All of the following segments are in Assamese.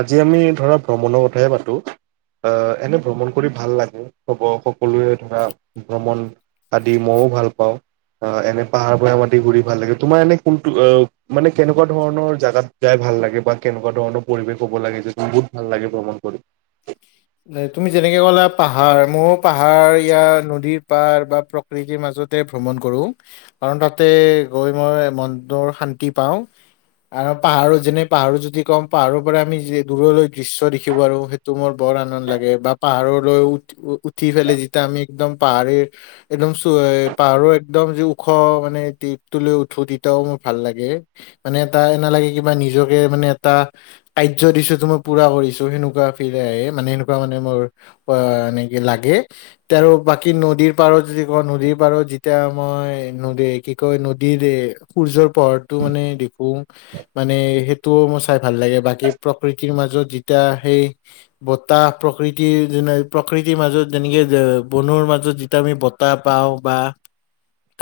আজি আমি ধৰা ভ্ৰমণৰ কথাহে পাতো। আহ এনে ভ্ৰমণ কৰি ভাল লাগে, হব সকলোৱে ধৰা ভ্ৰমণ আদি মইও ভাল পাওঁ, আহ এনে পাহাৰ ভৈয়াম আদি ঘুৰি ভাল লাগে, তোমাৰ এনে কোনটো অ মানে কেনেকুৱা ধৰণৰ জাগাত যায় ভাল লাগে বা কেনেকুৱা ধৰণৰ পৰিৱেশ হ'ব লাগে যে বহুত ভাল লাগে ভ্ৰমণ কৰি? তুমি যেনেকে ক'লা পাহাৰ মোৰ পাহাৰীয়া নদীৰ পাৰ বা প্ৰকৃতিৰ মাজতে ভ্ৰমণ কৰো কাৰণ তাতে গৈ মই মনটোৰ শান্তি পাওঁ আৰু পাহাৰো যেনে পাহাৰো যদি কওঁ পাহাৰৰ পৰা আমি যি দূৰলৈ দৃশ্য দেখিব পাৰো সেইটো মোৰ বৰ আনন্দ লাগে বা পাহাৰলৈ উঠ উঠি ফেলে যেতিয়া আমি একদম পাহাৰে একদম চো হে পাহাৰো একদম যি ওখ মানে টিপটো লৈ উঠো তেতিয়াও মোৰ ভাল মানে এটা এনা লাগে কিবা নিজকে মানে এটা কাৰ্য দিছো টো মই পুৰা কৰিছো সেনেকুৱা ফিল আহে মানে এনেকুৱা মানে মোৰ অ এনে কি লাগে তে আৰু বাকী নদীৰ পাৰত যদি কও নদীৰ পাৰত যেতিয়া মই নদী কি কয় নদীৰ সূৰ্যৰ পোহৰটো মানে দেখো মানে সেইটোও মোৰ চাই ভাল লাগে বাকী প্ৰকৃতিৰ মাজত যেতিয়া সেই বতাহ প্ৰকৃতিৰ যেনে প্ৰকৃতিৰ মাজত যেনেকে বনৰ মাজত যেতিয়া আমি বত তাহ পাওঁ বা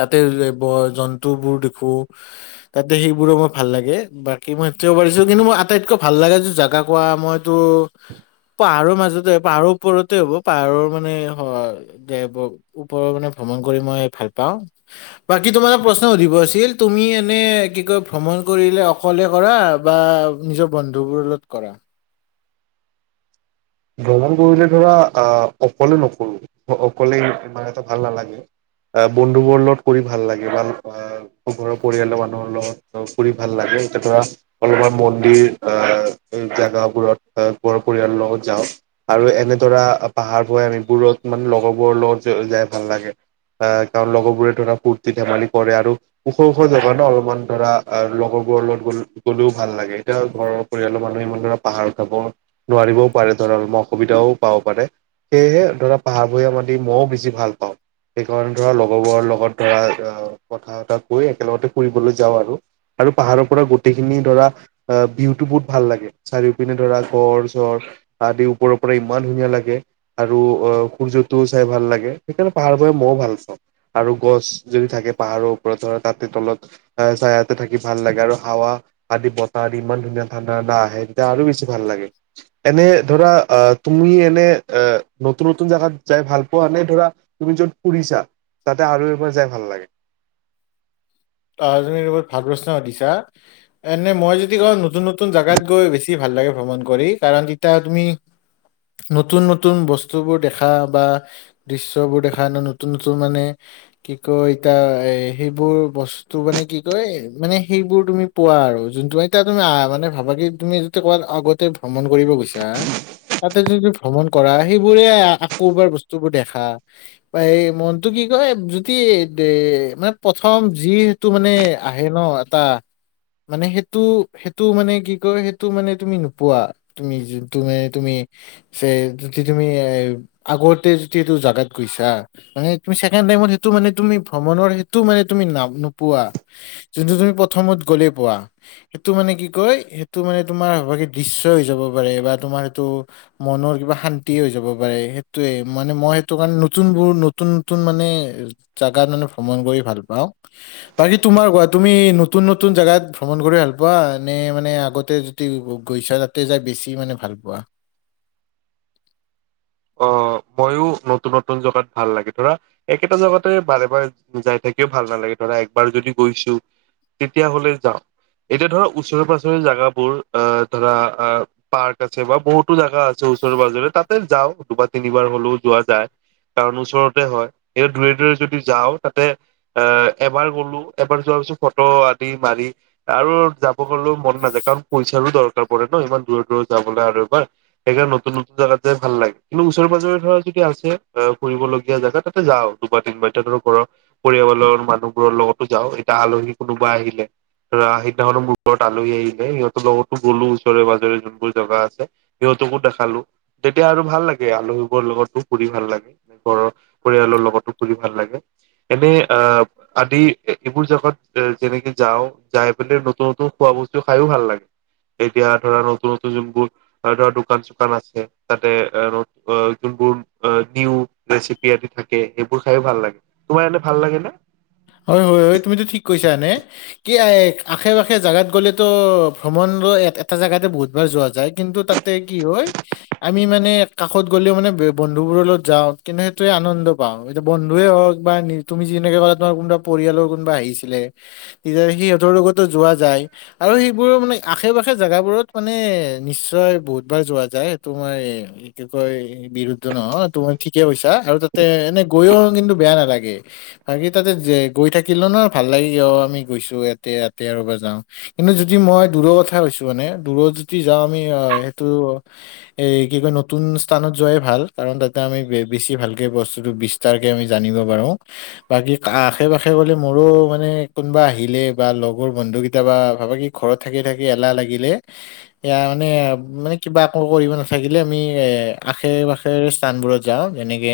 তাতে ব জন্তুবোৰ দেখো তাতে সেইবোৰো মোৰ ভাল লাগে বাকী মই সেইটোও পাৰিছো কিন্তু মোৰ আটাইতকৈ ভাল লাগে যে জাগা কোৱা মই টো পাহাৰৰ মাজতে পাহাৰৰ ওপৰতে হ'ব পাহাৰৰ মানে হ দে ওপৰৰ মানে ভ্ৰমণ কৰি মই ভাল পাওঁ বাকী তোমালে প্ৰশ্ন সুধিব আছিল তুমি এনে কি কয় ভ্ৰমণ কৰিলে অক অকলে কৰা বা নিজৰ বন্ধু বোৰ লগত কৰা ভ্ৰমণ কৰিলে ধৰা আহ অকলে নকৰো অকলে ইমান এটা ভাল নালাগে আহ বন্ধু বোৰ লগত কৰি ভাল লাগে, ভাল [unintelligible] ঘৰৰ পৰিয়ালৰ মানুহৰ লগত ফুৰি ভাল লাগে এতিয়া ধৰা অলপমান মন্দিৰ আহ জোগাবোৰত ঘৰৰ পৰিয়ালৰ লগত যাওঁ আৰু এনেধৰা পাহাৰ ভৈয়াম এইবোৰত মানে লগৰবোৰৰ লগত যাই ভাল লাগে। আহ কাৰণ লগৰবোৰে ধৰা ফূৰ্তি ধেমালি কৰে আৰু ওখ ওখ জেগা ন অলপমান ধৰা আৰু লগৰবোৰৰ লগত গ'ল গ'লে ভাল লাগে এতিয়া ঘৰত পৰিয়ালৰ মানুহে ইমান ধৰা পাহাৰ জাব নোৱাৰিবও পাৰে ধৰা অসুবিধাও পাব পাৰে সেয়েহে ধৰা পাহাৰ ভৈয়াম আদি মইয়ো বেছি ভাল পাওঁ সেইকাৰণে ধৰা লগৰবোৰৰ লগত ধৰা কথা কৈ একেলগতে ফুৰিবলৈ যাওঁ‌ আৰু আৰু পাহাৰৰ পৰা গোটেইখিনি ধৰা আহ ভিউটো বহুত ভাল লাগে চাৰিওপিনে ধৰা ঘৰ চৰ আদি ওপৰৰ পৰা ইমান ধুনীয়া লাগে আৰু অ সূৰ্যটোও চাই ভাল লাগে সেইকাৰণে পাহাৰ ভৈয়াম মইয়ো ভাল পাওঁ আৰু গছ যদি থাকে পাহাৰৰ ওপৰত ধৰা তাতে তলত চায়া চায়াতে থাকি ভাল লাগে আৰু হাৱা আদি বতাহদি ইমান ধুনীয়া ঠাণ্ডা ঠাণ্ডা আহে তেতিয়া আৰু বেছি ভাল লাগে এনে ধৰা অ তুমি এনে এ নতুন নতুন জেগাত যাই ভাল পোৱানে ধৰা তুমি য'ত ফুৰিছা তাতে আৰু এবাৰ যাই ভাল লাগে আহ তুমি একেবাৰে ভাল প্ৰশ্ন সুধিছা এনে মই যদি কওঁ নতুন নতুন জেগাত গৈ বেছি ভাল ভ্ৰমণ কৰি কাৰণ তেতিয়া তুমি নতুন নতুন বস্তুবোৰ দেখা বা দৃশ্যবোৰ দেখা ন নতুন নতুন মানে কি কয় এতা এ সেইবোৰ বস্ তো মানে কি কয় মানে, সেইবোৰ তুমি পোৱা আৰু জোনটো তোমাৰ তুমি আহ মানে ভাবা কি তুমি [unintelligible] ক'ৰবাত আগতে ভ্ৰমণ কৰিব গৈছা? তাতে যদি ভ্ৰমণ কৰা সেইবোৰে আকৌ এবাৰ বস্তুবোৰ দেখা বা এই মনটো কি কয় যদি এ মানে প্ৰথম যি টো মানে আহে ন এটা মানে সেইটো, সেইটো মানে কি কয়, সেইটো মানে তুমি নোপোৱা। তুমি, তুম, তুমি যে যদি তুমি এ, আগতে যদি এইটো জাগাত গৈছা মানে [unintelligible] টাইমত সেইটো মানে তুমি ভ্ৰমণ সেইটো মানে তুমি ন পোৱা, যোনটো তুমি প্ৰথমত গ'লেই পোৱা। সেইটো মানে কি কয়, সেইটো মানে তোমাৰ বাকী দৃশ্যয় হৈ যাব পাৰে বা তোমাৰ সেইটো মনৰ কিবা শান্তি হৈ যাব পাৰে, সেইটোয়ে মানে মই সেইটো কাৰণে নতুনবোৰ নতুন নতুন মানে জাগাত মানে ভ্ৰমণ কৰি ভাল পাওঁ। বাকী তোমাৰ কোৱা, তুমি নতুন নতুন জেগাত ভ্ৰমণ কৰি ভাল পোৱা নে মানে আগতে যদি গৈছা তাত তাতে যাই বেছি মানে ভাল পোৱা। অ, মইো নতুন নতুন জেগাত ভাল লাগে ধৰা একেটা জেগাতে বাৰে বাৰে যাই থাকিও ভাল নালাগে ধৰা একবাৰ যদি গৈছো। তেতিয়া হ'লে যাওঁ। এতিয়া ধৰা ওচৰে পাজৰে জোগাবোৰ আহ ধৰা আহ পাৰ্ক আছে বা বহুতো জাগা আছে ওচৰে পাজৰে, তাতে যাওঁ দুবাৰ তিনিবাৰ হলেও যোৱা যায়। কাৰণ ওচৰতে হয়, সেই দূৰে দূৰে যদি যাওঁ তাতে এ, এবাৰ গলো এবাৰ যোৱাৰ পিছত ফটো আদি মাৰি আৰু যাব গ'লেও মন নাযায়, কাৰণ পইচাৰো দৰকাৰ পৰে ন ইমান দূৰত দূৰত যাবলৈ আৰু এবাৰ সেকাৰ নতুন নতন জগাত যাই ভাল লাগে। কিন্তু ওচৰে পাজৰে ধৰা যদি আছে আহ, ফুৰিবলগীয়া জেগা তাতে যাও দুবাৰ নিব এতিয়া ধৰ ঘৰ পৰিয়ালৰ মানুহবোৰৰ লগতো যাওঁ এতিয়া আলহী কোনোবা আহিলে। ৰা সিদিনা খনো মোৰ ওৰত আলহী আহিলে সিহঁতৰ লগতো গ'লো ওচৰে পাজৰে যোনবোৰ জেগা আছে। সিহঁতকো দেখালো তেতিয়া আৰু ভাল লাগে। আলহীবোৰৰ লগতো ফুৰি ভাল লাগে, ঘৰৰ পৰিয়ালৰ লগতো ফুৰি ভাল লাগে। এনে আ আদি এইবোৰ জেগাত যেনেকে যাওঁ, যাই পেলাই নতুন নতুন খোৱা বস্তু খাইও ভাল লাগে। এতিয়া ধৰা নতুন নতুন যোনবোৰ ধৰা দোকান-চোকান আছে তাতে অ', যোনবোৰ নিউ ৰেচিপি থাকে সেইবোৰ খায়ো ভাল লাগে। তোমাৰ এনে ভাল লাগেনে? হয়, হয়, হয় তুমিতো ঠিক কৈছা এনে। কি আশে পাশে জোগাত গ'লেতো ভ্ৰমণ এটা জেগাতে বহুতবাৰ যোৱা যায়। কিন্তু, তাত কি হয় আমি মানে কাষত গ'লেও মানে বন্ধু বোৰৰ লগত যাও কিন্তু সেইটোয়ে আনন্দ। পাও, এতিয়া বন্ধুৱে হওক বা তুমি যেনেকে কলে তোমাৰ কোনোবা পৰিয়ালৰ কোনোবা আহিছিলে তেতিয়া সিহঁতৰ লগতো যোৱা যায়। আৰু সেইবোৰ মানে আশে পাশে জোগাবোৰত মানে নিশ্চয় বহুতবাৰ যোৱা যায়। সেইটো মই [unintelligible] কয় [unintelligible] নহ তুম ঠিকে আৰু তাতে এনে গৈও কিন্তু বেয়া নালাগে, বাকি তাতে যে গৈ থাকিলো ন ভাল লাগি অ', আমি গৈছো ইয়াতে ইয়াতে আৰু এবাৰ যাওঁ। কিন্তু, যদি মই দূৰৰ কথা কৈছোঁ মানে, দূৰত যদি যাওঁ আমি সেইটো এ, কি কয় নতুন স্থানত যোৱাই ভাল, কাৰণ তাতে আমি বেছি ভালকে বস্তুটো বি তাৰকে আমি জানিব পাৰোঁ। [inaudible] বাকী আশে পাশে মোৰো মানে আহিলে বা লগৰ বন্ধুকেইটা বা ভাবা কি ঘৰত থাকি থাকি এলাহ লাগিলে এয়া মানে মানে কিবা একো কৰিব নাথাকিলে আমি এ আশে - পাশ শেৰ স্থানবোৰত যাওঁ যেনেকে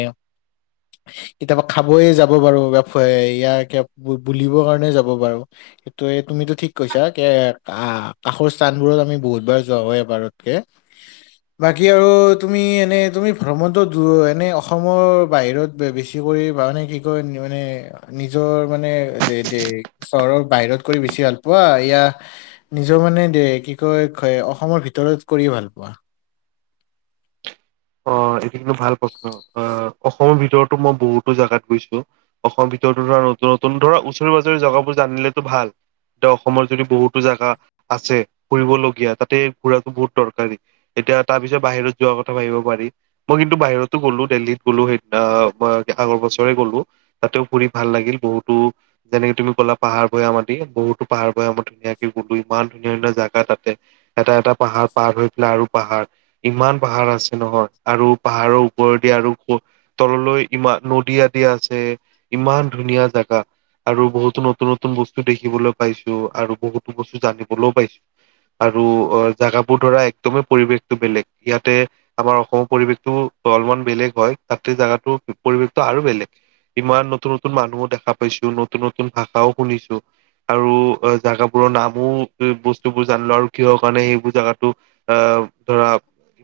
কেতিয়াবা খাবয়ে যাব পাৰো কিবা ফ ইয়াৰ কিবা বু বুলিবৰ কাৰণে যাব পাৰো। সেইটো তুমিতো ঠিক কৈছা কে কা কাষৰ স্থানবোৰত আমি বহুতবাৰ যোৱা হয় এবাৰতকে। বাকী আৰু তুমি এনেই তুমি ভ্ৰমণটো দূৰ এনেই অসমৰ বাহিৰত বে বেছি কৰি মানে কি কয় মানে নিজৰ মানে দে দেশ চহৰৰ বাহিৰত কৰি বেছি ভাল পোৱা ইয়া নিজৰ মানে দে কি কয় খ অসমৰ ভিতৰত কৰি ভাল পোৱা? অ এইটো কিন্তু ভাল প্ৰশ্ন, অ অসমৰ ভিতৰতো মই বহুতো জাগাত গৈছো। অসম ভিতৰতো ধৰা নতুন নতুন ধৰা ওচৰে - পাজৰে জেগাবোৰ জানিলেতো ভাল। ত অসমৰ যদি বহুতো জাগা আছে ফুৰিবলগীয়া তাতে ঘুৰাটো বহুত দৰকাৰী। এতিয়া তাৰ পিছত বাহিৰত যোৱাৰ কথা ভাবিব পাৰি, মই কিন্তু বাহিৰতো গ'লো দেলহীত গ'লো সেই আ বা আগৰ বছৰে গ'লো। তাতেও ফুৰি ভাল লাগিল বহুতো যেনেকে তুমি ক'লা পাহাৰ ভৈয়াম মাটি, বহুতো পাহাৰ ভৈয়াম মাটি ধুনীয়াকে গ'লো ইমান ধুনীয়া - ধুনীয়া জাগা তাতে। এটা এটা পাহাৰ পাৰ হৈ পেলাই আৰু পাহাৰ, ইমান পাহাৰ আছ ছে নহয় আৰু পাহাৰৰ ওপৰদি আৰু ওপ তললৈ ইমান নদী আদি আছে, ইমান ধুনীয়া জাগা। আৰু বহুতো নতুন নতুন বস্তু দেখিবলৈ পাইছো আৰু বহুতো বস্তু জানিবলৈও পাইছো। আৰু অ জাগাবোৰ ধৰা একদমেই পৰিৱেশটো বেলেগ ইয়াতে আমাৰ অসমৰ পৰিৱেশটো অলপমান বেলেগ হয় তাত জেগাতো পৰিৱেশটো আৰু বেলেগ। ইমান নতুন নতুন মানুহো দেখা পাইছো, নতুন নতুন ভাষাও শুনিছো। আৰু আ জাগাবোৰৰ নামো এ বস্তুবোৰ জানিলো আৰু কিহৰ কাৰণে সেইবোৰ জাগাতো আহ ধৰা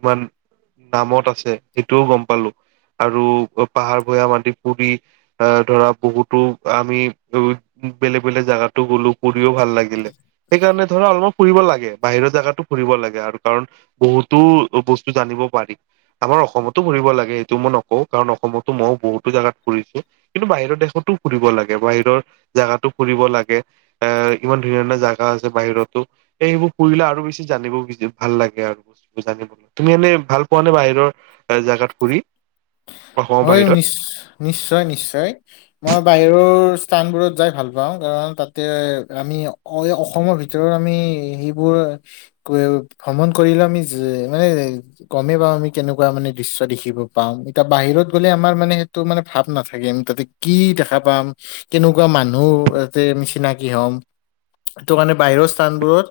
ইমান নামত আছে সেইটোও গম পালো। আৰু আ পাহাৰ ভৈয়াম মাটি পুৰি আ ধৰা বহুতো আমি উ বেলেগ বেলেগ জাগাতো গ'লো। ঘূৰিও ভাল লাগিল দে সেইকাৰণে ধৰা অলপ ফুৰিব লাগে, বাহিৰৰ জাগাতো ফুৰিব লাগে আৰু কাৰণ বহুতো বস্তু জানিব পাৰি। আমাৰ অসমতো ফুৰিব লাগে এইটো মই নকওঁ কাৰণ অসমতো ময়ো বহুতো জাগাত ফুৰিছো। কিন্তু বাহিৰৰ দেশতো ফুৰিব লাগে বাহিৰৰ জাগাতো ফুৰিব লাগে, এ ইমান ধুনীয়া ধুনীয়া জাগা আছে বাহিৰতো এইবোৰ ফুৰিলে আৰু বেছি জানিব বুজি ভাল লাগে আৰু সঁচাকে [unintelligible] তুমি এনে ভাল পোৱা নে বাহিৰৰ ভাল জাগাত ঘূৰি? হয় নিশ নিশ্চয় নিশ্চয়। মই বাহিৰৰ স্থানবোৰত যাই ভাল পাওঁ কাৰণ তাতে আমি অ এ অসমৰ ভিতৰত আমি সেইবোৰ [unintelligible] ভ্ৰমণ কৰিলে আমি যি মানে গমে পাওঁ আমি কেনেকুৱা মানে দৃশ্য দেখিব পাও এতিয়া বাহিৰত গ'লে আমাৰ মানে সেইটো মানে ভাৱ নাথাকে আমি তাতে কি দেখা পাম কেনেকুৱা মানুহ ইয়াতে নিচিনাকি হম টো কাৰণে বাহিৰৰ স্থানবোৰত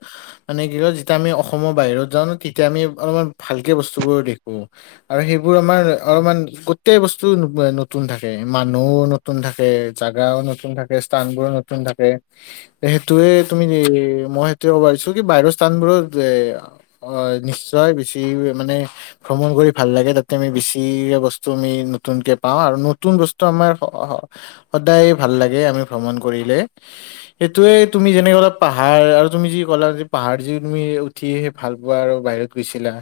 মানে কি কয় যেতিয়া আমি অসমৰ বাহিৰত যাওঁ ন তেতিয়া আমি অলপমান ভালকে বস্তুবোৰ দেখো। আৰু সেইবোৰ আমাৰ অলপমান গোট টেই বস্তুও নু বো এ নতুন থাকে, মানুহও নতুন থাকে, জাগাও নতুন থাকে, স্থানবোৰো ন তুন থাকে। সেইটোৱে তুমি মই সেইটোয়ে কবা বিচাৰিছো কি বাহিৰৰ স্থানবোৰত এ- অ' নিশ্চয় বেছি মানে ভ্ৰমণ কৰি ভাল লাগে তাতে আমি বেছি বচ- টো আমি নতুনকে পাওঁ, আৰু নতুন বস্তু আমাৰ হ হ- সদায় ভাল লাগে আমি ভ্ৰমণ কৰিলে। সেইটোয়ে তুমি যেনেকে কলা পাহাৰ আৰু তুমি যি ক'লা পাহাৰ যি তুমি- উঠিয়েহে ভাল পোৱা আৰু বাহিৰত গৈছিলা।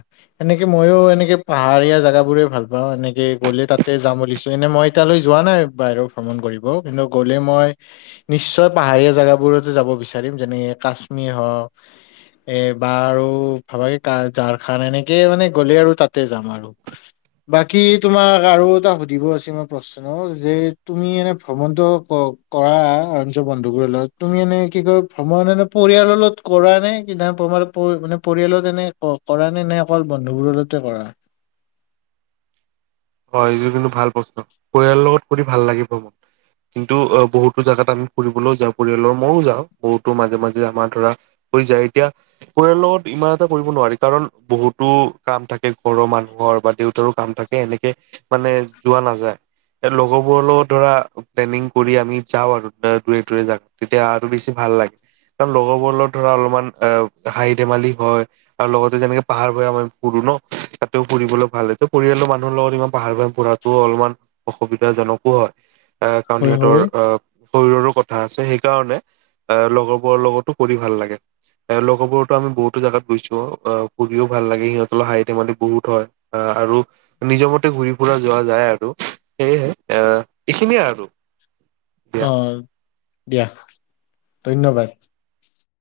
এনেকে ময়ো এনেকে পাহাৰীয়া জোগাবোৰে ভাল পাওঁ, এনে- কে গ'লে তাতে যাম বুলিছো, এনে মই তালৈ যোৱা নাই বাহিৰত ভ্ৰমণ কৰিব। কিন্তু গ'লে মই- নিশ্চয় পাহাৰীয়া জেগাবোৰতো যাব বিচাৰিম, যেনে কাশ্মীৰ হওক, - এ বা আৰু ভাবৈকা ঝাৰখান এনেকে মানে গ'লে আৰু তাতে যাম আৰু। বাকী- তোমাক আৰু এটা সুধিব আছে মই প্ৰশ্ন যে তুমি এনেই ভ্ৰমণটো কওক- কৰা অঞ্চ বন্ধুবোৰৰ লগত তুমি এনে কি কয় ভ্ৰময় এনে পৰিয়ালৰ লগত কৰা নে কি না তোমাৰ- পৰিয়ালত এনে ক কৰা নে এনে অকল বন্ধুবোৰ লগতে কৰা? হয়, এইটো কিন্তু ভাল প্ৰশ্ন পৰিয়ালৰ লগত কৰি ভাল লাগিব। কিন্তু, অ বহুতো জাগাত আমি ফুৰিবলৈও যাওঁ, পৰিয়ালৰ মইও যাওঁ বহুতো মাজে মাজে আমাৰ ধৰা- হৈ যায়, এতিয়া- পৰিয়ালত লগত ইমান এটা কৰিব নোৱাৰি, কাৰণ বহুতো কাম থাকে ঘৰৰ মানুহৰ বা দেউতাৰো- কাম থাকে এনেকে মানে যোৱা নাযায়। এ লগৰবোৰ ধৰা প্লেনিং কৰি আমি যাওঁ আৰু দূৰে দূৰে জাক- তেতিয়া আৰু বেছি ভাল লাগে, কাৰণ লগৰবোৰ লগত ধৰা অলমান এ হাঁহি ধেমালি হয়, - আৰু লগতে যেনেকে পাহাৰ ভয়ামত আমি ফুৰো ন, তাতেও ফুৰিবলৈ ভাল। এইটো পৰিয়ালৰ মানুহৰ লগত ইমান- পাহাৰ ভয়াম ফুৰাতোও অলমান অসুবিধাজনকো হয়, এ কাৰণ হয় সিহঁতৰ হয় আহ- শৰীৰৰো কথা আছে, সেইকাৰণে এ লগৰবোৰৰ লগতো ফুৰি ভাল লাগে। এ লগৰবোৰ টো আমি বহুতো জাগাত গৈছো, অ ফুৰিও ভাল লাগে সিহঁত লগত হাঁহি ধেমালি বহুত হয়। আহ আৰু নিজ মতে ঘূৰি ফুৰা যোৱা যায় আৰু সেয়েহে আহ এইখিনিয়ে আৰু। দিয়া অঁ' দিয়া ধন্যবাদ।